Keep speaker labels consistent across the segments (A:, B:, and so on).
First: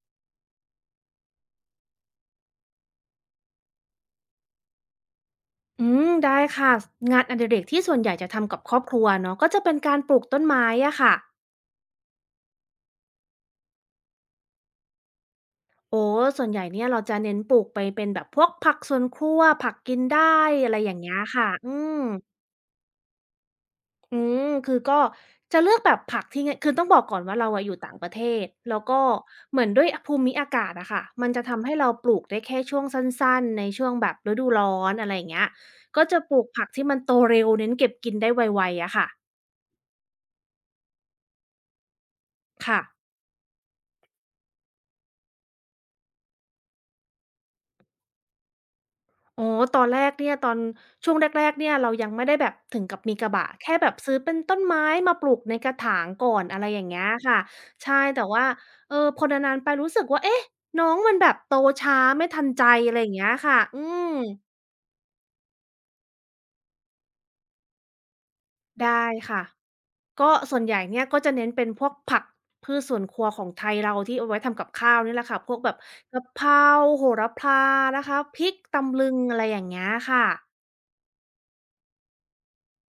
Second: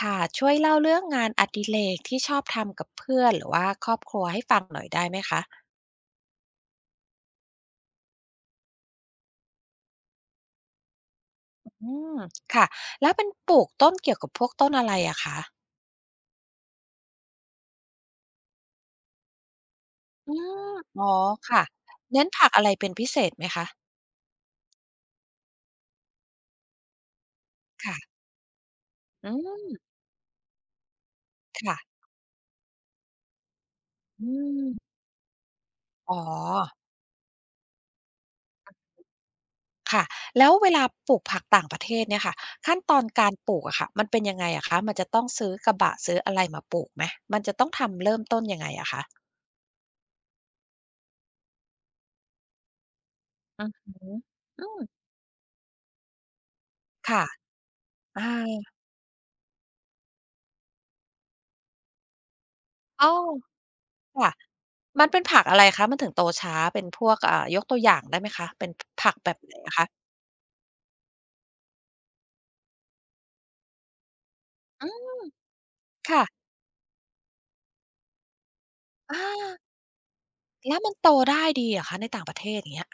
A: ค่ะช่วยเล่าเรื่องงานอดิเรกที่ชอบทำกับเพื่อนหรือว่าครอบครัวให้ฟังหน่อยได้ไหมคะ
B: ได้ค่ะงานอดิเรกที่ส่วนใหญ่จะทำกับครอบครัวเนาะก็จะเป็นการปลูกต้นไม้อะค่ะ
A: อืมค่ะแล้วเป็นปลูกต้นเกี่ยวกับพวกต้นอะไรอะคะ
B: โอ้ส่วนใหญ่เนี่ยเราจะเน้นปลูกไปเป็นแบบพวกผักสวนครัวผักกิน
A: อื
B: ได้อะ
A: ม
B: ไรอย่าง
A: อ๋อ
B: เงี้ยค่ะ
A: ค่ะ
B: ม
A: เน้นผักอะไรเป็นพิเศษไหมคะ
B: อืคือก็จะเลือกแบบผักที่ไงคือต้องบอกก่อนว่าเราอะอยู่ต่างประ
A: ค่ะ
B: เทศแล้วก็
A: อื
B: เหมือนด้
A: ม
B: วยภูมิอากาศอะค่ะมันจะทำให้
A: ค่ะ
B: เราปลูกได้แค่ช่วงสั้นๆในช่วงแบบ
A: อื
B: ฤดูร้อน
A: ม
B: อะไรอย่างเงี้ยก็
A: อ๋อ
B: จะปลูกผักที่มันโตเร็วเน้นเก็บกินได้ไวๆอะค่ะ
A: ค่ะแล้วเวลาปลูกผักต่างประเทศเนี่ยค่ะขั้น
B: ค่ะ
A: ตอนการปลูกอะค่ะมันเป็นยังไงอะคะมันจะต้องซื้อกระบะซื้ออะไรมาปลูกไหมมันจะต้องทำเริ่มต้นยังไงอะคะ
B: อ๋อตอนแรกเนี่ยตอนช่วงแรกๆเนี่ยเรายังไม่ได้แบบถึงกับมีกระบะ
A: อือ
B: แค่แบ
A: ฮึ
B: บซื้อเป็นต้น
A: อืม
B: ไม้มาปลูกในกระถางก่อนอะไรอย่างเงี้ย
A: ค่ะ
B: ค่ะใช่
A: อา
B: แต่ว่าเออพอนานๆไปรู้สึกว่าเอ๊ะน้องมันแบบโตช้าไม่ทันใจอะไรอ
A: อ้
B: ย่า
A: อ
B: งเงี้ยค่ะ
A: ค่ะมันเป็นผักอะไรคะมันถึงโตช้าเป็นพวกยกตัวอย่างได้ไหมคะเป็นพ
B: ได้
A: ผักแบบ
B: ค่ะ
A: ไหนอะคะ
B: ก็ส่วนใหญ่เนี่ยก็จะเน้นเป็นพวกผักพืชสวนครัวของไทยเราที่เอาไว้ทำกับ
A: อื
B: ข้าวนี่
A: ม
B: แหละค่ะพวกแบบกะ
A: ค่ะ
B: เพราโหระพานะคะพริกตำลึง
A: อา
B: อะไรอย่างเงี้ยค่ะ
A: แล้วมันโตได้ดีเหรอคะในต่างประเทศอย่างเงี้ย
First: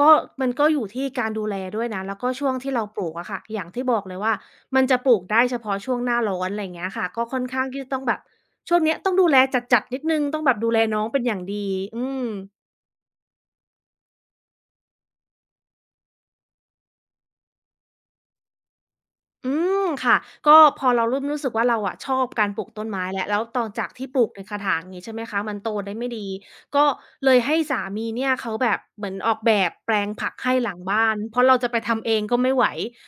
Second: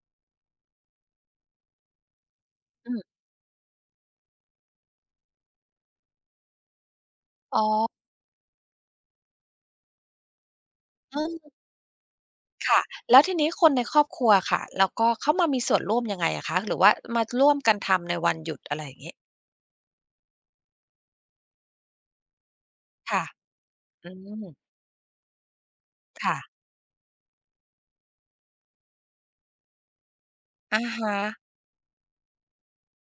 B: ก็มันก็อยู่ที่การดูแลด้วยนะแล้วก็ช่วงที่เรา
A: อื
B: ปลูก
A: ม
B: อะค่ะอย่างที่บอกเลยว่ามันจะปลูกได้เฉพาะช่วงหน้าร้อนอะไรอย่างเงี้ยค่ะก็ค่อน
A: อ๋
B: ข้างที่จะ
A: อ
B: ต้องแบบช่วงเนี้ยต้องดูแลจัดๆนิดหนึ่งต้องแบบดูแลน้อง
A: อื
B: เป็นอย่าง
A: ม
B: ดีอืม
A: ค่ะแล้วทีนี้คนในครอบครัวค่ะแล้วก็เข้ามามีส่วนร่วมยังไงอะคะหรือว่ามาร่วมกันทำในวันหยุดอะไรอย่างงี้
B: อืมค่ะก็พอเราเริ่มรู้สึกว่าเราอะชอบการปลูกต้นไม้
A: ค่ะ
B: แล้วแล้วตอนจากที่
A: อื
B: ปลูกใน
A: ม
B: กระถางงี้ใช่ไหมคะมันโตได้ไม่ดี
A: ค่ะ
B: ก็เลยให้สามีเนี่ยเขาแบบเหมือนออกแบบแปลงผักให้หลัง
A: อะ
B: บ้า
A: ฮะ
B: นเพราะเราจะไปทำเองก็ไม่ไหว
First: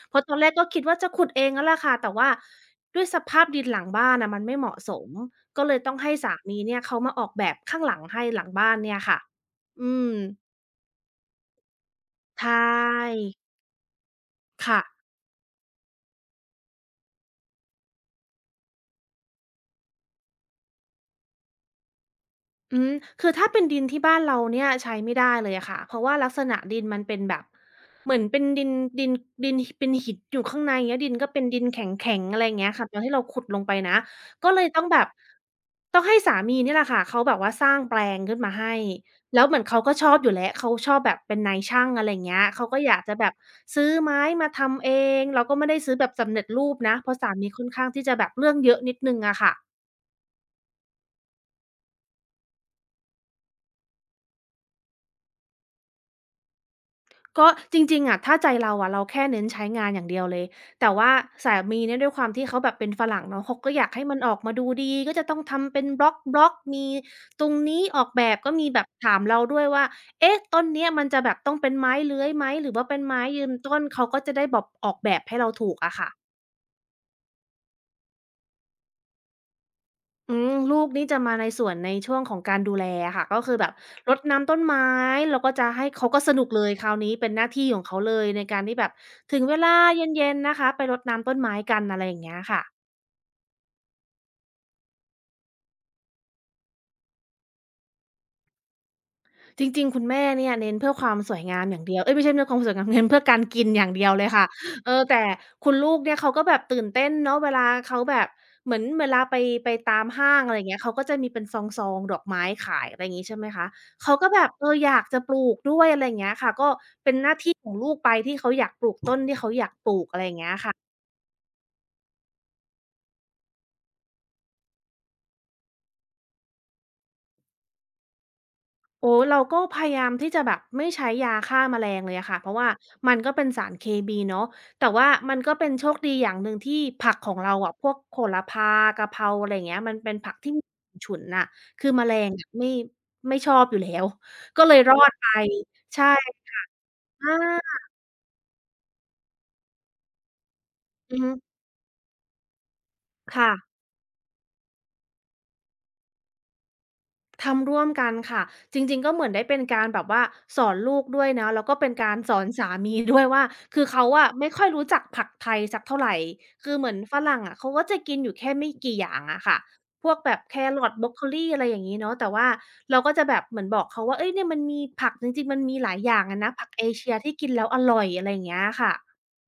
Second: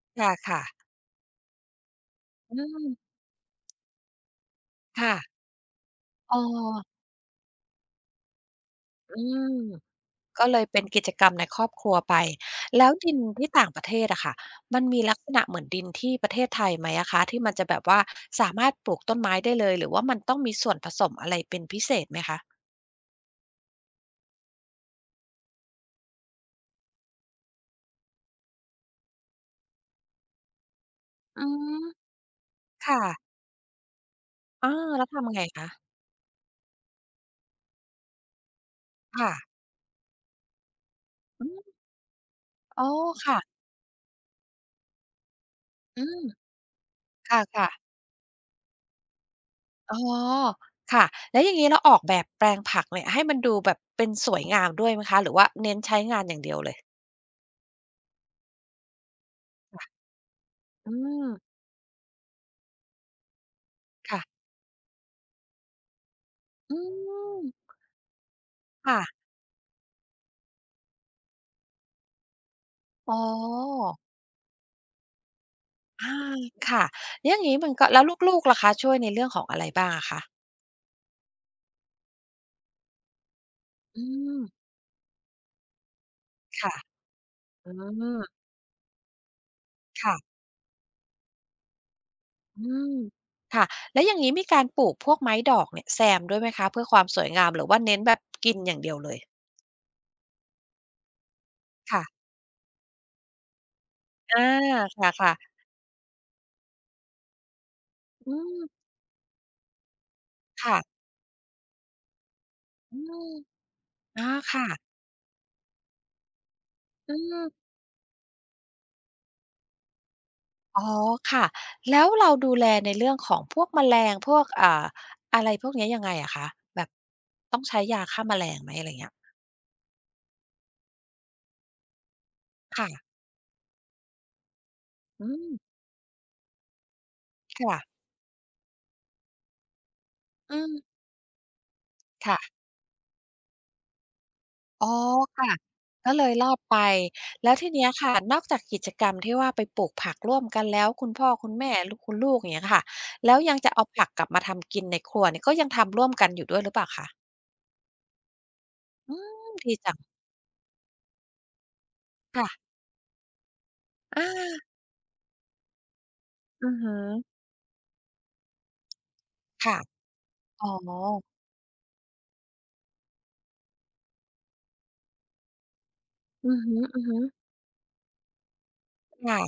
B: เพราะตอนแรก
A: ค่ะ
B: ก็
A: ๆ
B: คิดว่าจะขุดเองนั่นแหละค่ะแต่ว่า
A: อื
B: ด้วย
A: ม
B: สภาพดินหลังบ้านน่ะมันไม่เหมาะสม
A: ค่ะ
B: ก็เลยต้องให้
A: อ๋
B: สา
A: อ
B: มีเนี่ยเขามาออกแบบข้างหลังให้หลังบ้านเนี่ยค่ะ
A: อืม
B: อืม
A: ก็เลยเป็นกิจกรรมในครอบครัวไป
B: ใช่
A: แล้วดินที่ต่างประเทศอะค่ะมั
B: ค่ะ
A: นมีลักษณะเหมือนดินที่ประเทศไทยไหมอะคะที่มันจะแบบว่าสามารถปลูกต้นไม้ได้เลย หรือว่ามันต้องมีส่วนผสมอะไรเป็นพิเศษไหมคะ
B: อืมคือถ้าเป็นดินที่บ้านเราเนี่ยใช้ไม่ได้เลยอะค่ะเพราะว่าลักษณะดินมันเป็นแบบเหมือนเป็นดินดินดินเป็นหินอยู่ข้างในเงี้ยดินก็เป็
A: อื
B: นดินแข
A: ม
B: ็งๆอะไรอย่างเงี้ยค่ะตอ
A: ค่ะ
B: นที่เราขุดลงไปนะก็เลย
A: อา
B: ต้องแบ
A: แล้ว
B: บ
A: ทำไงคะ
B: ต้องให้สามีเนี่ยแหละค่ะเขาแบบว่าสร้างแปลงขึ้นมาให้
A: ค่ะ
B: แล้วเหมือนเขาก็ชอบอยู่แล้วเขาชอบแบบเป็น
A: อื
B: นาย
A: ม
B: ช่างอะไรอย่างเงี้ยเขาก็
A: อ๋อ
B: อยากจะแบบ
A: ค่ะ
B: ซื้อไม้มาทำเองเราก็ไม่ได้ซื้อ
A: อื
B: แบบ
A: ม
B: สำเร็จรูปนะเพราะ
A: ค
B: สามีค่
A: ่ะ
B: อนข้าง
A: ๆ
B: ที่จะแบบเรื่องเยอะนิดหนึ่งอะค่ะ
A: อ๋อค่ะแล้วอย่างงี้เราออกแบบแปลงผักเนี่ยให้มันดูแบบเป็นสวยงามด้วยไหมคะหรือว่าเน้นใช้งานอย่างเดียวเลย
B: ก็จริงๆอะถ้าใจเราอะเราแค่เน้นใช้งาน
A: ค่ะ
B: อย่างเดียวเลยแต่
A: อื
B: ว่า
A: ม
B: สามีเนี่ยด้วยความที่เขาแบบเป็นฝรั่งเนาะเขาก็อยากให้มันออ
A: ค่ะ
B: กมาดูดีก็จะต้องทำเป็นบล็อกๆ
A: อื
B: มี
A: ม
B: ตรงนี้ออกแบบก็มีแบบ
A: ค่ะ
B: ถามเราด้วยว่าเอ๊ะต้นเนี้ยมันจะแบบต้องเป็นไม้เลื้อยไหมหรือว่าเป็น
A: อ๋อ
B: ไม้ยืนต้นเขาก็จะได้แบบออกแบบให้เราถูกอะค่ะ
A: อาค่ะแล้วอย่างงี้มันก็แล้วลูกๆล่ะคะช่วยในเรื่องของอะไรบ้างอะคะ
B: อืมลูกนี่จะมาในส่วนในช่วงของการดูแลอะค่ะก็คือแบบ
A: อื
B: รด
A: ม
B: น้ำต้นไม้แล้วก็จะให้เขาก็สนุกเลย
A: ค่ะ
B: คราวนี้เป็นหน้าที่
A: อื
B: ของเขาเลยใน
A: ม
B: การที่แบบถึงเวลาเ
A: ค่ะ
B: ย็นๆนะคะไปรดน้ำต้นไม้กันอะไรอย่างเงี้ยค่ะ
A: อืมค่ะแล้วอย่างงี้มีการปลูกพวกไม้ดอกเนี่ยแซมด้วยไหมคะเพื่อความสวยงามหรือว่าเน้นแบบกินอย่างเดียวเลย
B: จริงๆ คุณแม่เนี่ยเน้นเพื่อความสวยงามอย่างเดียวเอ๊ยไม่
A: ค่ะ
B: ใช่เพื่อความสวยงามเน้นเพื่อการกินอย่างเดียวเลย
A: อา
B: ค่ะเออแต่
A: ค่ะ
B: คุณลูกเนี่ยเขาก็แบบตื่นเต้นเนาะเวลาเขาแบ
A: ๆ
B: บ
A: อืม
B: เหมือนเวลาไปไปตามห้างอะไรอย่างเงี้
A: ค่ะ
B: ยเขาก็จะมีเป็นซองๆดอกไม้ขาย
A: อื
B: อะไรอย่างงี้
A: ม
B: ใช่ไหมคะเขาก็
A: อา
B: แบบเอ
A: ค่ะ
B: ออยากจะปลูกด้วยอะไรอย่างเงี้ยค่ะก็เป็
A: อื
B: นหน้าที่ข
A: ม
B: องลูกไปที่เขาอยากปลูกต้นที่เขาอยากปลูกอะไรอย่างเงี้ยค่ะ
A: อ๋อค่ะแล้วเราดูแลในเรื่องของพวกแมลงพวกอะไรพวกเนี้ยยังไงอะคะแบบต้องใช้ยาฆ่าแมลงไหมอะไรอ
B: โอ้
A: เงี้ย
B: เราก็พยายามที่จะแบบไม่ใช้ยาฆ่าแมลงเลยอะค่ะเพราะว่า
A: ค่ะ
B: มันก็เป็นสารเคมีเนาะแต่ว่า
A: อื
B: มัน
A: ม
B: ก็เป็นโชคดีอย่างหนึ่งที่ผักของเราอะพวก
A: ค่ะ
B: โหระพากะเพราอะไรอย่างเงี้ยมันเป็นผักที่
A: อืม
B: ฉุนน่ะคือแมลงอะ
A: ค่ะ
B: ไม่ชอบอยู่แล้วก็เลย
A: อ๋
B: ร
A: อ
B: อดไป
A: ค่ะ
B: ใช่
A: ก็เลยรอดไปแล้วที
B: อา
A: เนี้ยค่ะนอกจากกิจกรรมที่ว่าไปปลูกผักร่วมกันแล้วคุณ
B: อือ
A: พ่อ
B: ฮึ
A: คุณแม่ลคุณลูกอย่างเงี้ยค่ะแล้ว
B: ค่ะ
A: ยังจะเอาผักกลับมาทำกินในครัวเนี่ยก็ยังทำร่วมกันอยู่ด้วยหรือเปล่าคะ
B: ทำร่วมกันค่ะจริงๆก็
A: อื
B: เหมือนได้
A: ม
B: เป็น
A: ดี
B: การ
A: จัง
B: แบบว่าสอนลูกด้วยนะแล้วก็เป็นการสอน
A: ค่ะ
B: สามีด้วยว่าคือเขา
A: อา
B: อะไม่ค่อยรู้จักผักไทยสักเท่าไร
A: อื
B: คื
A: อ
B: อเหมื
A: ฮึ
B: อนฝรั่งอะเขาก็จะกินอยู่แค่ไม่กี่อย่างอะค่ะ
A: ค่ะ
B: พวกแบบแค
A: อ๋อ
B: รอทบรอกโคลีอะไรอย่างงี้เนาะแต่ว่าเราก็จะแบบเหมือนบอกเขาว่าเฮ้ยเนี่ยมันมีผักจริงๆมันมีหลายอย่างอะนะ
A: อือ
B: ผักเอเชี
A: ฮึ
B: ยที่กิ
A: ๆ
B: นแล้วอร่อยอะไรอย่างเงี้ยค่ะ
A: ค่ะ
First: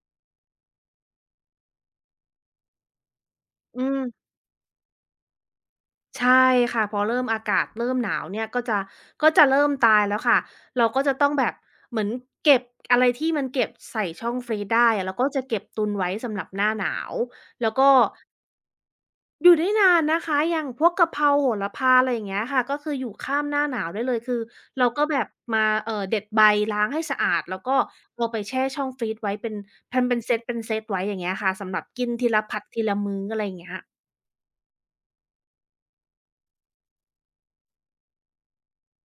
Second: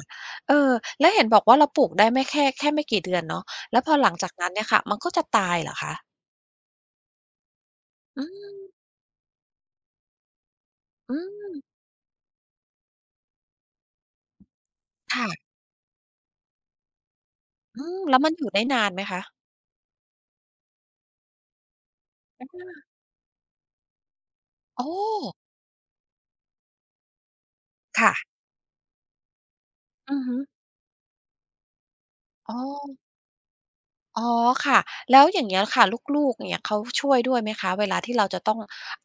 A: เออแล้วเห็นบอกว่าเราปลูกได้ไม่แค่แค่ไม่กี่เดือนเนาะแล้
B: อื
A: วพอหลังจา
B: ม
A: กนั้นเนี่ยค่ะมันก็จะตายเหรอคะ
B: ใช่ค่ะพอเริ่มอากาศเริ่มหนา
A: อื
B: วเนี่ย
A: ม
B: ก็จะก็จะเริ่มตายแล้วค่ะเราก็จะ
A: อื
B: ต้องแบ
A: ม
B: บเหมือนเก็บอะไรที่มันเก็บใส่ช่องฟรีซได้อะเราก็จะ
A: ค่ะ
B: เก็บตุนไว้สำหรับหน้าหนาวแล้ว
A: อื
B: ก็
A: มแล้วมันอยู่ได้นานไหมคะ
B: อยู่ได้นานนะคะอย่างพวกกะเพราโหระพาอะไรอย่างเงี้ยค่ะก็คืออยู่ข้ามหน้าหนาวได้เลยคือ
A: โอ้
B: เราก็แบบมาเด็ดใบล้างให้สะอาดแล้วก็เอา
A: ค่ะ
B: ไปแช่ช่องฟรีซไว้เป็นทำ
A: อื
B: เป็น
A: อ
B: เซ
A: ฮึ
B: ตเป็นเซตไว้อย่างเงี้ยค่ะสำหรับกินทีละ
A: อ๋อ
B: ผัดทีละมื้ออะไรอย่างเงี้ย
A: อ๋อค่ะแล้วอย่างเงี้ยค่ะลูกๆเนี่ยเขาช่วยด้วยไหมคะเวลาที่เราจะต้อง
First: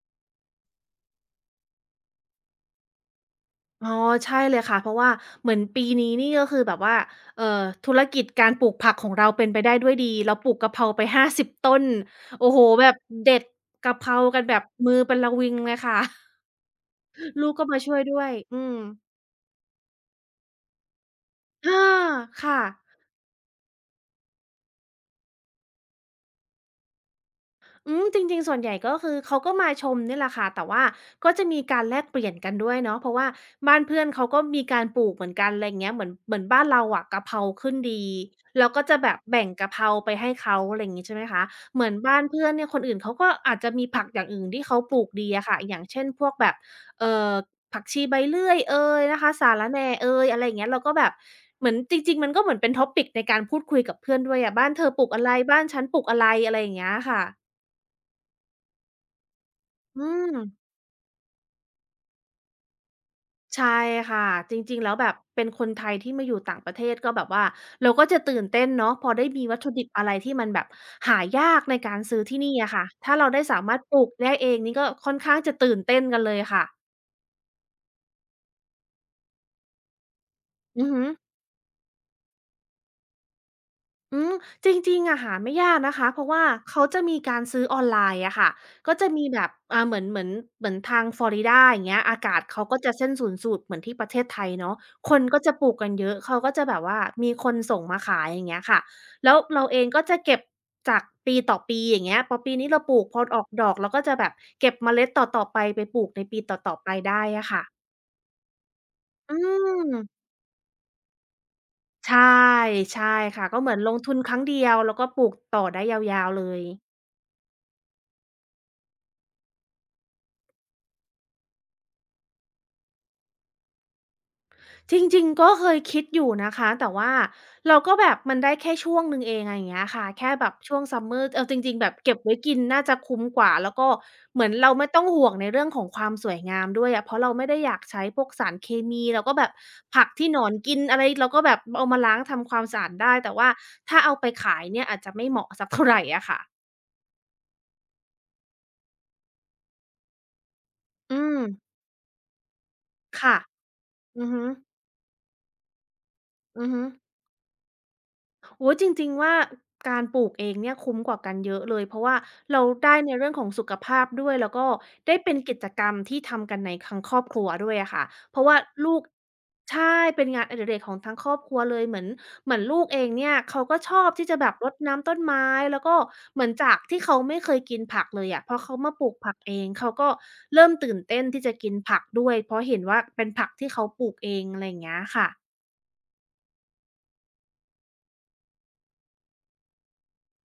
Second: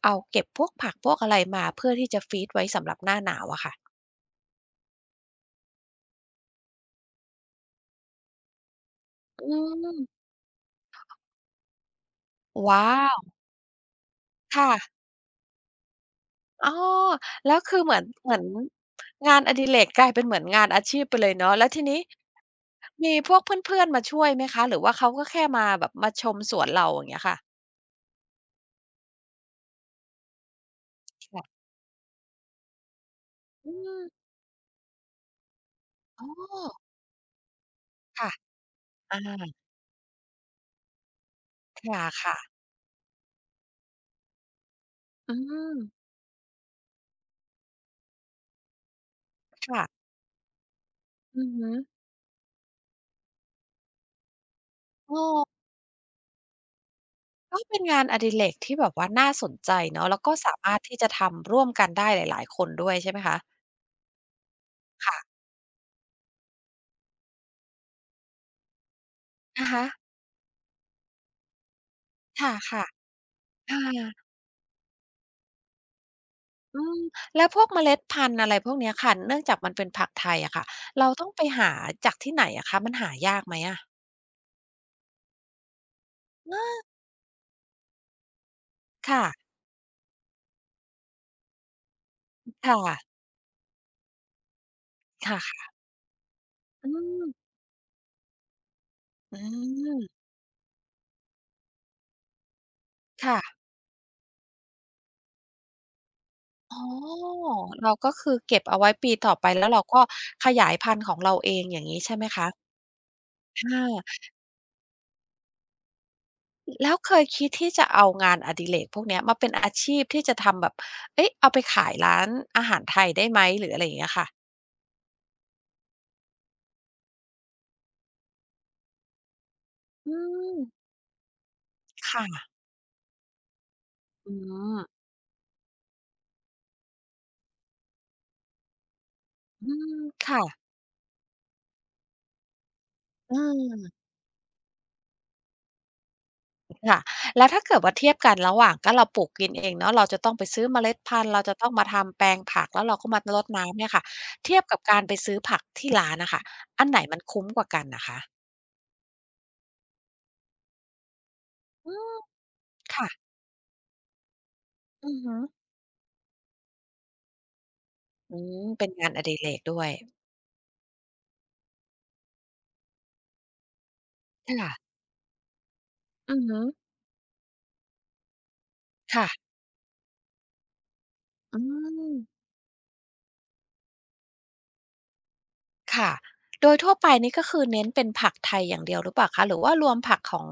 A: เอาเก็บพวกผักพวกอะไรมาเพื่อที่จะฟรีซไว้สำหรับหน้าหนาวอะค่ะ
B: อ๋อใช่เลยค่ะเพราะว่าเหมือนปีนี้นี่ก็คือแบบว่าเอ่อธุรกิจการปลูกผักของเราเป็น
A: อื
B: ไปได้ด้วย
A: ม
B: ดีเราปลูกกะเพราไป50ต้นโอ้โฮ
A: ว้า
B: แบบเด็
A: ว
B: ดกะเพรากันแบบ
A: ค่ะ
B: มือเป็นระวิงเลยค่ะ
A: อ๋อ
B: ลูก
A: แล้ว
B: ก็
A: คื
B: มา
A: อเห
B: ช่
A: มื
B: ว
A: อ
B: ย
A: น
B: ด้ว
A: เห
B: ย
A: มือน
B: อืม
A: งานอดิเรกกลายเป็นเหมือนงานอาชีพไปเลยเนาะแล้วที
B: อา
A: นี้
B: ค่ะ
A: มีพวกเพื่อนๆมาช่วยไหมคะหรือว่าเขาก็แค่มาแบบมาชมสวนเราอย่างเงี้ยค่ะ
B: อืมจริงๆส่วนใหญ่ก็คือเขาก็มาชมเนี่ยแหละค่ะแต่ว่าก็
A: ค่ะ
B: จะมีการแลกเปลี่ยนกันด้วยเนาะเพราะว่า
A: อื
B: บ้านเพื่อน
A: ม
B: เขาก็มีการปลูกเหมือนกันอะไรอย่างเงี้ยเหมือน
A: อ๋อ
B: เหมือนบ้านเราอะกะเพราขึ้นดี
A: ค่ะ
B: เราก็จะแบ
A: อา
B: บแบ่งกะเพราไปให้เขาอะไรอย่างงี้ใช่ไหมคะ
A: ค
B: เหมือนบ้าน
A: ่ะ
B: เพื่
A: ๆ
B: อนเนี่ยคนอื่นเขาก็อาจจะมีผักอย่างอื่นที่เขาปลูกดี
A: อื
B: อะค่ะอ
A: ม
B: ย่างเช่นพวกแบบเอ่อผักชีใบเลื่อยเอยนะคะสะระแหน่
A: ค่ะ
B: เอยอะไรอย่างเงี้ยเราก็แบบ
A: อือ
B: เห
A: ฮึ
B: มือนจริงๆมันก็เหมือนเป็น topic ในการพูดคุยกับเพื่อนด้วยอะบ้านเธอปลูก
A: เออ
B: อะไรบ้านฉันปลูกอะไรอะไรอย่างเงี้ยค่ะ
A: ก็เป็นงานอดิเรกที่แบบว่าน่าสนใจ
B: อื
A: เนาะแล้วก็
B: ม
A: สามารถที่จะทำร่วมกันได้หลายๆคนด้วยใช่ไหมคะ
B: ใช่ค่ะจริงๆแล้วแบบ
A: ค่ะ
B: เป็นคนไทยที่มาอยู่ต่างประเทศก็แบบว่าเราก็จะตื่นเต้นเนาะพอได้มีวัต
A: อะ
B: ถุดิ
A: ฮะ
B: บอะไรที่มันแบบหายากในการซื้อที่นี่อะ
A: ค่ะ
B: ค่ะถ้าเราได้สา
A: ๆ
B: มา
A: อา
B: รถปลูกได้เองนี่ก็ค่อนข้างจะตื่นเต้นกันเลยค่ะ
A: อืมแล้วพวกเมล็ดพันธุ์อะไรพวกเนี้ยค่ะเนื่องจากมันเป็นผักไทยอะค่ะ
B: อือฮึ
A: เราต้องไปหาจากที่ไหนอะคะมันหายากไหมอะ
B: อืมจริงๆอะหาไม่ยากนะคะเพราะว่า
A: เออ
B: เขาจะมีการซื้อออนไลน์อะค่ะก็จะ
A: ค่ะ
B: มีแบบอ่าเหมือนเหมือนทางฟลอริดาอย่างเงี้ยอากาศเขา
A: ค่
B: ก็จะเส้น
A: ะ
B: ศูนย์สูตรเหมือนที่ประเทศไทยเนาะคนก็จะป
A: ค่ะ
B: ลูกกันเยอะเขาก็จะแบ
A: ๆ
B: บ
A: อื
B: ว่า
A: ม
B: มีคนส่งมาขายอย่างเงี้ยค่ะแล้
A: อื
B: วเราเองก็
A: ม
B: จะเก็บจากปีต่อปีอย่างเงี้ยพอปีนี้เราปลูกพอออกด
A: ค่ะ
B: อกเราก็จะแบบเก็บเมล็ดต่อๆไปไปปลูกในปีต่
A: อ๋
B: อๆไปได้
A: อ
B: อะค่ะ
A: เราก็คือเก็บเอาไว้ปีต่อ
B: อื
A: ไปแล้วเราก็
B: ม
A: ขยายพันธุ์ของเราเองอย่างงี้ใช่
B: ใช่
A: ไหมคะ
B: ใช่ค่ะก็เหมื
A: อ
B: อนลงทุ
A: า
B: นครั้งเดียวแล้วก็ปลูกต่อได้ยาวๆเลย
A: แล้วเคยคิดที่จะเอางานอดิเรกพวกเนี้ยมาเป็นอาชีพที่จะทำแบบเอ๊ะเอาไปขายร้านอาหารไทยได้ไหมหรืออะไรอย่างเงี้ยค่ะ
B: จริงๆ ก็เคยคิดอยู่นะคะ แต่ว่าเราก็แบบมันได้แค่ช่วงหนึ่งเองอะไรอย่างเงี้ยค่ะ
A: อื
B: แค่แบบ
A: ม
B: ช่วง Summer เอาจริงๆแบบเก็บ
A: ค่ะ
B: ไว้กินน่าจะคุ้มกว่าแล้วก็
A: อื
B: เหมือนเราไม่ต้
A: ม
B: องห่วงในเรื่องของความสวยงามด้วยอะเพราะเราไม่ได้อยากใช้พวกสารเคมีแล้วก็แบบ
A: อืม
B: ผักที่หน
A: ค่ะ
B: อนกินอะไรเราก็แบบเอามาล้างทำความสะอาดได้แต่
A: อื
B: ว่า
A: ม
B: ถ้าเอาไปขายเนี่ยอาจจะไม่เหมาะสักเท่าไรอะค่ะ
A: แล้วถ้าเกิดว่าเทียบกันระหว่างก็เราปลูกกินเองเนาะเราจะต้องไปซื้อเมล็ด
B: อื
A: พันธุ์
B: ม
A: เราจะต้องมาทำแปลงผักแล้วเราก็มา
B: ค่ะ
A: รดน้ำเนี่ยค่ะ
B: อือฮึ
A: เทียบกับการไปซื้อผักที่ร้านน่ะค่ะ
B: อือฮึ
A: อันไหนมันคุ้มกว่ากันน่ะคะ
B: โอ้ยจริงๆว่าการปลูกเองเนี่ยคุ้มกว่ากันเยอะเลย
A: อื
B: เพราะ
A: ม
B: ว่าเราได้
A: ค่ะ
B: ในเรื่องของสุขภาพด้วยแล้วก็
A: อื
B: ได้
A: อ
B: เป็
A: ฮึ
B: นกิจกรรมที่ทำกันในทั้งครอบครัวด้วยอะค่ะ
A: อื
B: เพราะว่า
A: มเป็น
B: ลูก
A: งานอดิเรกด้วย
B: ใช่เป็นงานอดิเรกของทั้งครอบครัวเลยเหมือนเหมือนลูกเองเนี่ยเขาก็ชอบที่จะแบบรด
A: ค่ะ
B: น้ำต้นไม้แล้วก็
A: อื
B: เห
A: อ
B: มือน
A: ฮึ
B: จากที่เขาไม่เคยกินผักเลยอะพอเขามาปลูก
A: ค่ะ
B: ผักเองเขาก็เริ่มตื่นเต้นที่จะ
A: อื
B: กินผักด้วย
A: ม
B: เพราะเห็นว่าเป็นผักที่เขาปลูกเองอะไรอย่างเงี้ยค่ะ
A: ค่ะโดยทั่วไปนี่ก็คือเน้นเป็นผักไทยอย่างเดียวหรือเปล่าคะหรือว่ารวมผักของ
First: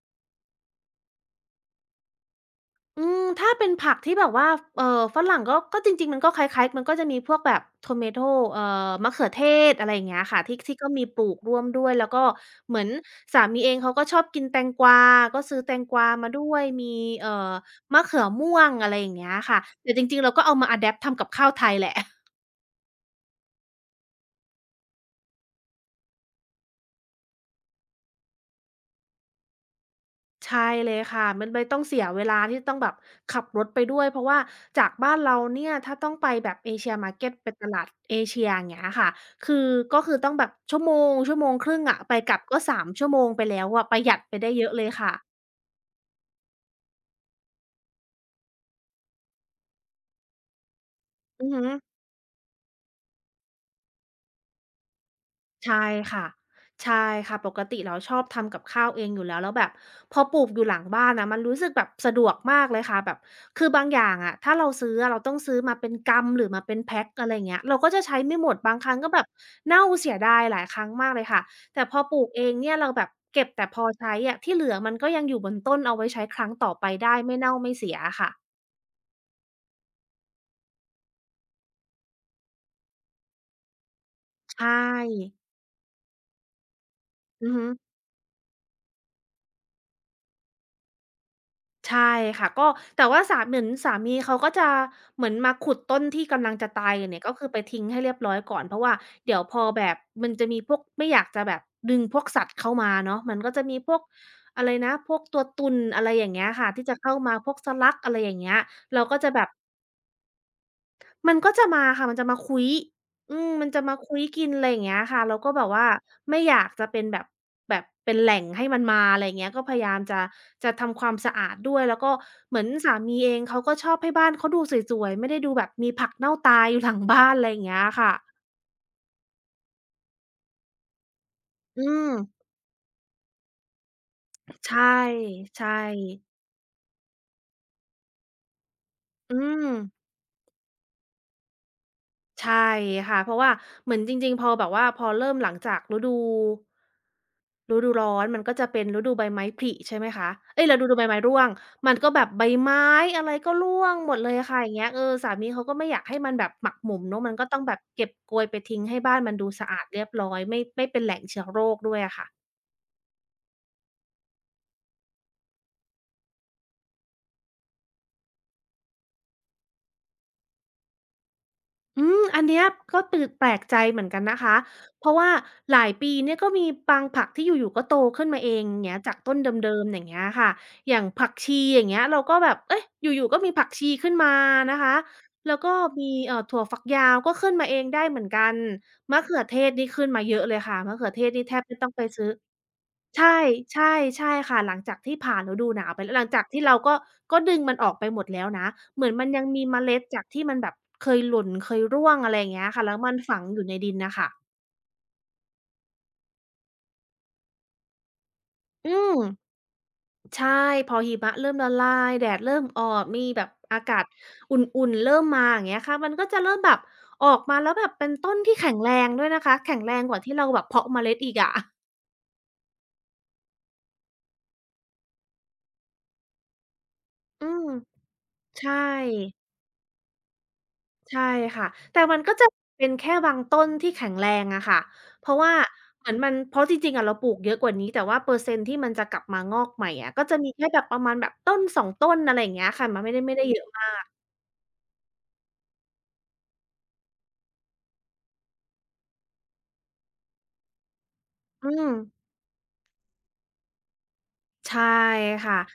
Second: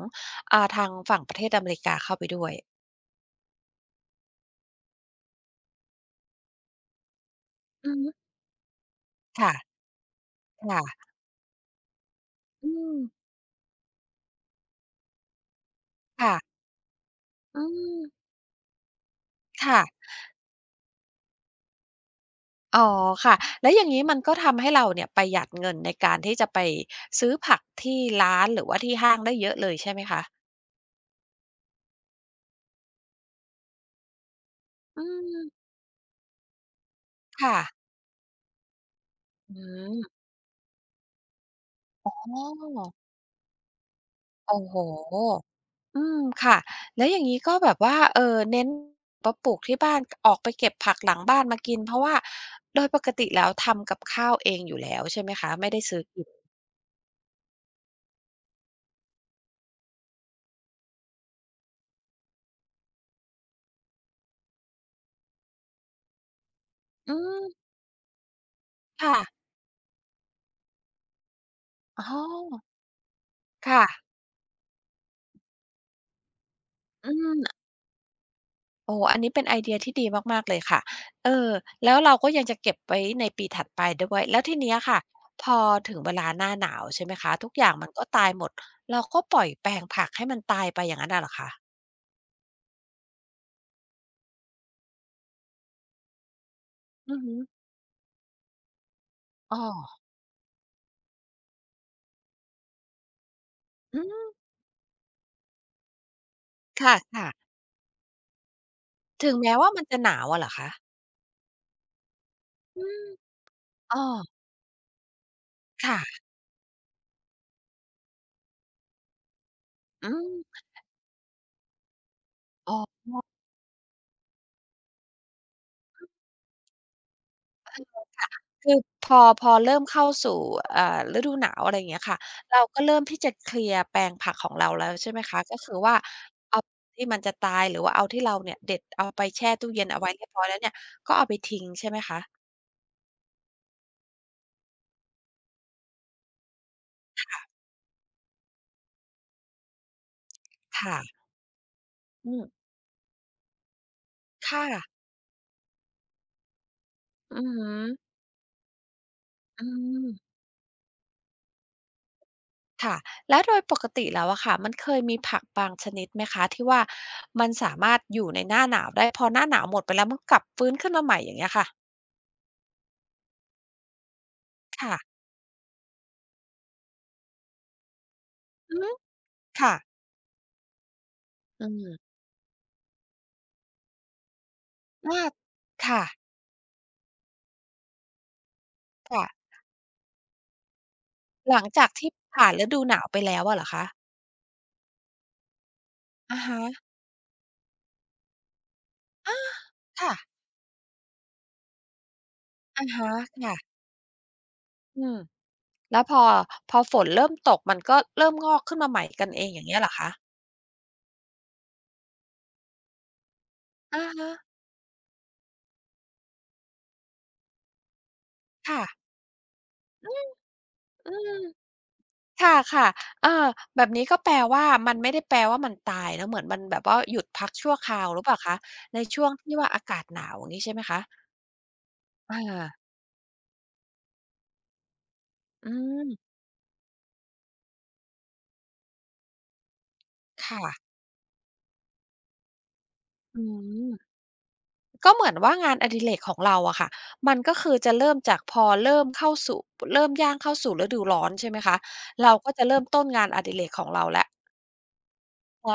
A: ทางฝั่งประเทศอเมริกาเข้าไปด้วย
B: อืมถ้าเป็นผักที่แบบว่าเอ่อฝรั่งก็จริงๆมันก็คล้ายๆมันก็จะมีพวกแบบโท
A: อื
B: อ
A: อ
B: เม
A: ฮึ
B: โทเอ่อมะเขือเทศ
A: ค่ะ
B: อะไรอย่างเงี้ยค่ะที่ก็มี
A: ค่ะ
B: ปลูกร่วมด้วยแล้วก็
A: อื
B: เหมือน
A: ม
B: สามีเองเขาก็ชอบกินแตงกวาก็ซื้อแตงกวามา
A: ค่ะ
B: ด้วย มีเอ่อ
A: อื
B: มะ
A: ม
B: เขือม่วงอะไรอย่างเงี้ยค่ะ
A: ค่ะ
B: แต่จริงๆเราก็เอามาอะแดปต์ทำกับข้าวไทยแหละ
A: อ๋อค่ะแล้วอย่างงี้มันก็ทำให้เราเนี่ยประหยัดเงินในการที่จะไปซื้อผักที่ร้านหรือว่าที่ห้างได้เยอะเลยใช่ไหมคะ
B: ใช่เลยค่ะมันไม่ต้องเสียเวลาที่ต้องแบบขับรถไปด้วยเพราะว่าจาก
A: อื
B: บ้านเรา
A: ม
B: เนี่ยถ้าต้องไปแบบ Asia Market เชียมาร์เก็ตเป็
A: ค่ะ
B: นตลาดเอเชียอย่างเงี้ยค่ะคื
A: อื
B: อก็คื
A: ม
B: อต้องแบบชั่วโมงชั่วโมงครึ่งอะ
A: อ๋
B: ไปกลับ
A: อ
B: ก็3ชั่วโมงไปแล้วอะประหยัดไปได้
A: โอ้
B: เยอะ
A: โฮ
B: เลยค่ะ
A: อืมค่ะแล้วอย่างนี้ก็แบบว่าเออเน้นมาปลูกที่บ้านออกไปเก็บผักหลังบ้าน
B: อือ
A: มา
B: ฮึ
A: กินเพราะว่าโดยปกติแล้วทำกับข้าวเองอยู่แล้วใช่ไหมคะไม่ได้
B: ใช่
A: ซื้อกิ
B: ค่ะ
A: น
B: ใช่ค่ะปกติเราชอบทำกับข้าวเองอยู่แล้วแล้วแบบพอปลูกอยู่หลังบ้านนะมันรู้สึกแบบสะดวกมากเลยค่ะแบบคือบางอย่างอะถ้าเราซื้ออะเราต้องซื้อมาเป็นกำหรือมาเป็นแพ็ก
A: อื
B: อะไรอ
A: ม
B: ย่างเงี้ยเราก็จะใช้ไม่หมดบางครั้งก็แบบ
A: ค่ะ
B: เน่าเสียดายหลายครั้งมากเลยค่ะแต่พอ
A: อ๋อ
B: ปลูกเองเนี่ยเราแบบเก็บแต่พ
A: ค่ะ
B: อใช้อะที่เหลือมันก็ยังอยู่บนต้นเอาไว้ใช้ครั้งต่อไป
A: อื
B: ได้ไม่
A: ม
B: เน่าไม่เสียอะค่ะ
A: โอ้อันนี้เป็นไอเดียที่ดีมากๆเลยค่ะเออแล้วเราก็ยังจะเก็บไว้ในปีถัดไปด้วยแล้วที
B: ใช
A: เนี้ยค่ะ
B: ่
A: พอถึงเวลาหน้าหนาวใช่ไหมคะทุ
B: อื
A: ก
B: อ
A: อ
B: ฮึ
A: ย่างมันก็ตายหมดเราก็ปล่อยแปลงผักให้มันตายไปอย่างนั้นน่ะเหรอคะ
B: ใช่ค่ะก็แต่ว่าเหมือนสามีเขาก็จะเหมือนมาขุดต้นที่กำลังจะตายอยู่
A: อื
B: เนี่
A: อ
B: ย
A: ฮึ
B: ก็คือไป
A: อ
B: ทิ้งให้เรียบร้อยก่อนเพราะว่าเดี๋ยวพ
A: อ๋อ
B: อแบบมันจะมีพวกไม่อยากจะแบบดึงพวกสัตว์เข้ามาเนาะมันก็จะมีพว
A: อื
B: ก
A: ม
B: อะไรนะพวกตัวตุ่นอะไรอย่างเงี้ยค่ะที่
A: ค่ะ
B: จะเข้า
A: ค่ะ
B: มาพวกสลักอะไรอย่างเงี้ยเราก็จะ
A: ถึง
B: แบบ
A: แม้ว่ามันจะหนาวอะเหรอคะ
B: มันก็จะมาค่ะมันจะมาคุ้ย
A: อืม
B: อืมมันจะ
A: อ้
B: มา
A: อ
B: คุ้ยกินอะไรอย่างเงี้ยค่ะแล้วก็แบบว่า
A: ค่ะ
B: ไม่อยากจะเป็นแบบแบบเป็นแหล่งให้มันมาอะไรอย่างเงี้ยก็พยายาม
A: อื
B: จะ
A: ม
B: จะทำความสะอาดด้วยแล้วก็เหมือน
A: อ๋อ
B: สามีเองเขาก็ชอบให้บ้านเขาดูสวยๆ ไม่ได้ดูแบบมีผักเน่าตายอยู่หลังบ้านอะไรอย่างเงี้ยค่ะ
A: คือพอเริ่มเข้าสู่อ่าฤดูหนาวอะไรอ
B: อื
A: ย่างเงี้ย
B: ม
A: ค่ะเราก็เริ่มที่จะเคลียร์แปลงผักของเรา
B: ใช
A: แล้ว
B: ่
A: ใช่ไหมคะก็คือ
B: ใช่
A: ว่าเอาที่มันจะตายหรือว่าเอาที่เราเนี่ยเด็ดเอาไป
B: อื
A: แช่
B: ม
A: ตู้เย็นเอาไว้เรียบร้อยแล้วเนี่ยก็เอาไปทิ้งใช่ไหมคะ
B: ใช่ค่ะเพราะว่าเหมือนจริงๆพอแบบว่าพอเริ่มหลังจาก
A: ค่ะ
B: ฤดูร้อนมันก็จะเป็นฤดูใบไม้ผลิใช่ไหมคะเอ๊ยฤดู
A: ค่ะ
B: ใบไม้ร่วงมันก็แบ
A: อื
B: บใบ
A: ม
B: ไม้อะไรก็ร่วงหมดเลยค่ะอย่าง
A: ค่ะ
B: เงี้ยเออสามีเขาก็ไม่อยากให้มันแบบหมักหมมเนาะมัน
A: อือ
B: ก็ต้อง
A: ฮึ
B: แบบเก็บโกยไปทิ้งให้บ้านมันดู
A: อื
B: สะอาดเรียบร้อ
A: ม
B: ยไม่เป็นแหล่งเชื้อโรคด้วยอะค่ะ
A: ค่ะแล้วโดยปกติแล้วอะค่ะมันเคยมีผักบางชนิดไหมคะที่ว่ามันสามารถอยู่ในหน้าหนาวได้พอหน้าหนาวหมดไปแล้วมันกลับฟื้นขึ้นมาใหม่อย่างเงี้ยค่ะ
B: อืมอันเนี้ยก็ตื่นแปลกใจเหมือนกันนะคะเพ
A: ค่ะ
B: ราะว่าหลายปีเนี่ยก็มีบางผักที่อยู่ๆก็โตขึ้นมาเองอ
A: อือ
B: ย่าง
A: ฮึ
B: เงี้ยจากต้นเ
A: ค่ะ
B: ดิมๆอย่างเงี้ยค่ะ อย่างผักชี
A: อื
B: อย่างเงี้ย
A: ม
B: เราก็แบบเอ๊ะอยู่ๆก็มีผักชีขึ้นมานะคะ
A: อา
B: แล้วก็
A: ค่ะ
B: มีถั่วฝักยาวก็ขึ้นมาเองได้เหมือนกัน มะ
A: ค่ะ
B: เขือเทศนี่ขึ้นมาเยอะเลยค่ะ มะเขือเทศนี่แท
A: หลั
B: บ
A: ง
B: ไม่
A: จา
B: ต้อ
A: ก
B: งไป
A: ที่
B: ซื้อ
A: ผ่านฤดูหนาวไป
B: ใช่
A: แล้วอะเหรอคะ
B: ใช่ ใช่ค่ะหลังจากที่ผ่านฤดูหนาวไปแล้วหลัง
A: อะ
B: จากที่เรา
A: ฮะ
B: ก็ก็ดึงมันออกไปหมดแล้วนะ เหมือนมันยังมีเมล็ด
A: ค่ะ
B: จากที่มันแบบเคยหล่นเคยร่วงอะไรอย่างเงี้ยค่ะ
A: อะ
B: แล้ว
A: ฮะ
B: มันฝัง
A: ค่ะ
B: อยู่ในดินน่ะค่ะ
A: อืมแล้วพอฝนเริ่มตกมันก็เริ่มงอกขึ้นมา
B: อื
A: ใหม่
B: ม
A: กันเองอย่างเงี้ยเหรอคะ
B: ใช่ พอหิมะเริ่มละลาย แดดเริ่มออกมีแบบอากา
A: อะ
B: ศ
A: ฮะ
B: อุ่นๆเริ่มมาอย่างเงี้ยค่ะมันก็จะเริ่มแบบออกมาแล้วแบบเป็นต้นที่แข็ง
A: ค่ะ
B: แรงด้วยนะคะแข็งแรงกว่าที่เราแบบเพาะเม
A: อื
B: ล็ดอีก
A: ม
B: อะ
A: ค่ะๆเออแบบนี้ก็แปลว่ามันไม่ได้แปลว่ามันตายเนาะเหมือนมันแบบว่าหยุด
B: อื
A: พัก
B: ม
A: ชั่วคราวหรือเปล่าคะ
B: ใช่
A: ในช่วงที่ว่าอากาศหนาวอย่างงี้ใช่ไหมคะ
B: ใช่ค่ะแต่มันก็จะ
A: อา
B: เป็นแค่บางต้นที่แข็งแรงอะค่ะเพราะว่า
A: อื
B: เหมือนมัน
A: ม
B: เพราะจริงๆอะเราปลูกเยอะกว่านี้แต่ว่าเปอร์เซ็นต์ที่มันจะกลับมางอกใหม่อะก็จะมี
A: ค่ะ
B: แค่แบบประมาณแบบต้นสอ2ต้นอะไรอย่างเงี้ยค่ะมันไม่ได้ไม่
A: อื
B: ได้เยอะมา
A: ม
B: ก
A: ก็เหมือนว่างานอดิเรกของเราอะค่ะมันก็คือจะเริ่มจากพอเริ่มเข้าสู่เริ่มย่างเข้าสู่ฤดูร้อนใช่ไหม
B: อื
A: คะ
B: ม
A: เราก็จะเริ่มต้นงานอดิเรกของเราแล้ว
B: ใช่ค่ะ
A: ใช่ไหม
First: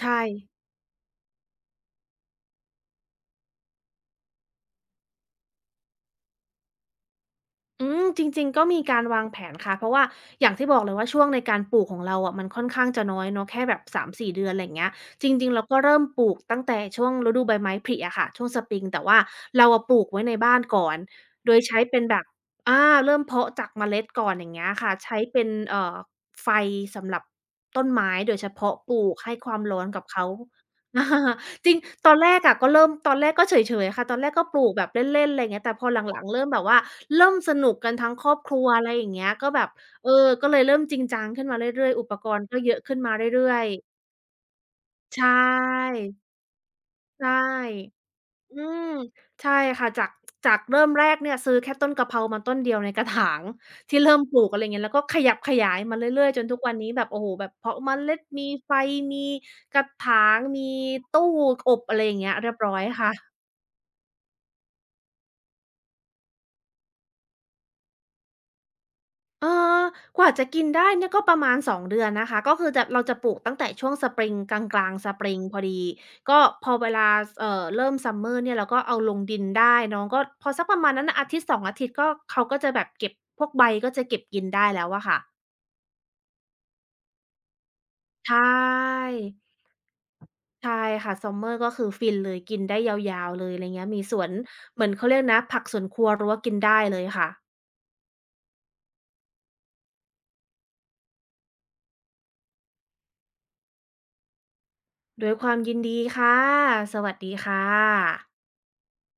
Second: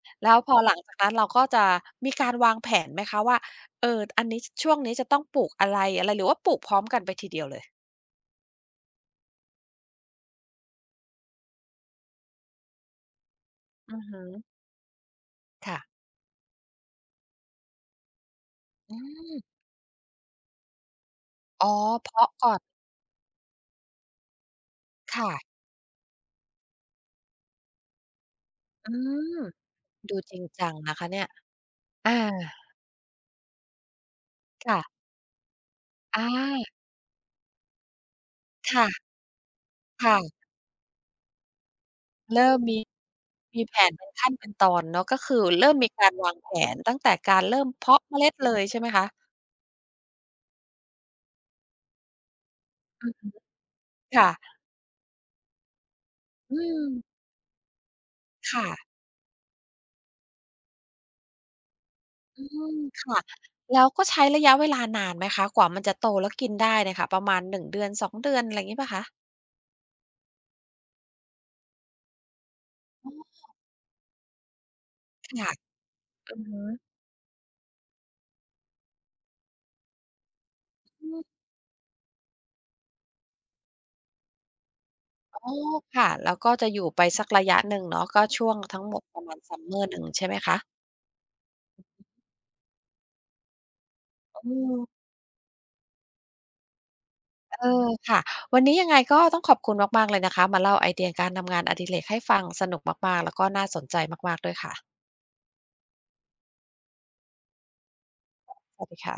B: ใช่
A: แล้วพอหลังจากนั้นเราก็จะมีการวางแผนไหมคะว่าเอออันนี้ช่วงนี้จะต้องปลูกอะไรอะไรหรือว่าปลูกพร้อมกันไปทีเดียวเลย
B: อืมจริงๆก็มีการวางแผนค่ะเพราะว่าอย่างที่บอกเลยว่าช่วงในการปลูกของเราอะมันค่อนข้างจะน้อยเนาะแค่แบบ
A: อือฮึ
B: 3-4เดือนไรเงี้ยจริงๆเรา
A: ค่ะ
B: ก็เริ่มปลูกตั้งแต่ช่วงฤดูใบไม้ผลิอะค่ะช่วงสปริง
A: อื
B: แต่ว่า
A: ม
B: เราอะปลูกไว้ในบ้านก่อนโดย
A: อ๋อ
B: ใช้เป็นแบบ
A: เพาะก่อน
B: อาเริ่มเพาะจากเมล็ดก่อนอย่างเงี้ยค่ะใช้
A: ค่ะ
B: เป็นไฟสำหรับต้นไม้โดยเฉพาะ
A: อื
B: ปลูกให้
A: ม
B: ความร้อนกับ
A: ดู
B: เขา
A: จริงจังนะคะเนี่ย
B: จริงต
A: อา
B: อนแรกอะก็เริ่มตอนแรกก็เฉยๆค่ะตอนแรกก็ปลูก
A: ค่ะ
B: แบบเล่นๆไรเงี้ยแต่พอหลั
A: อา
B: งๆเริ่มแบบว่าเริ่มสนุกกันทั้งครอบครัวอะ
A: ค่ะ
B: ไรอย่างเงี้ยก็แบบเออ
A: ค่ะ
B: ก็เลยเริ่มจริงจังขึ้นมาเรื่อยๆอุปกรณ์
A: เริ่ม
B: ก็เย
A: มี
B: อะขึ้นมาเรื่อ
A: มี
B: ย
A: แผนเป็นขั้นเป็นตอนเนาะ
B: ๆ
A: ก็
B: ใช
A: คือเริ่มมี
B: ่
A: การวางแผนตั้งแต่
B: ใช่
A: การเริ่มเพาะเมล็ดเล
B: อื
A: ยใช่
B: ม
A: ไหมคะ
B: ใช่ค่ะจากเริ่มแรกเนี่ยซื้อแค่ต้นกะเพรามาต้นเดียวในกระถา
A: อืม
B: งที่เริ่มปลูก
A: ค่ะ
B: อะไรเงี้ยแล้วก็ขยับขยายมาเรื่อยๆจน
A: อื
B: ทุกวันนี้แบบ
A: ม
B: โอ้โฮแบบเพาะเมล็ดมี
A: ค่ะ
B: ไฟมีกระถางมีตู้อบอะไรอย่างเงี้ย
A: อื
B: เรียบร้
A: ม
B: อยค่ะ
A: ค่ะแล้วก็ใช้ระยะเวลานานไหมคะ กว่ามันจะโตแล้วกินได้เนี่ยค่ะประมาณ1เดือน2เดือนอะไรงี้เปล่าคะ
B: เอ่อกว่าจะกินได้เนี่ยก็ประมาณ2เดือนนะคะก็คือจะเรา
A: อ๋
B: จะป
A: อ
B: ลูกตั้งแต่ช่วงสปริงกลางๆสปริง
A: ค่ะ
B: พอดี
A: อื
B: ก็
A: อฮึ
B: พอเวลาเริ่มซัมเมอร์เนี่ยเราก็เอาลงดินได้เนาะก็พอสักประมาณนั้
A: อื
B: นน่ะ
A: ม
B: 1-2อาทิตย์ก็เขาก็จะแบบเก็บพวกใบก็จะเก็บกินได้แล้วอะค่ะ
A: อ๋อค่ะ แล้วก็จะอยู่ไปสักระยะหนึ่งเนาะก็
B: ใช่
A: ช่วงทั้งหมดประมาณ Summer หนึ่งใช่ไหมคะ
B: ใช่ค่ะซัมเมอร์ก็คือฟินเลยกินได้ยาวๆเลยอะไรเงี้ยมีสวน
A: อืม
B: เหมือนเขาเรียกนะผักสวนครัวรั้วกินได้เลยค่ะ
A: เออค่ะ วันนี้ยังไงก็ต้องขอบคุณมากๆเลยนะคะ มาเล่าไอเดียการทำงานอดิเรกให้ฟังสนุกมากๆ แล้วก็น่าสนใจมากๆด้วยค่ะ
B: ด้วยความยินดีค่ะสวัสดีค่ะ
A: สวัสดีค่ะ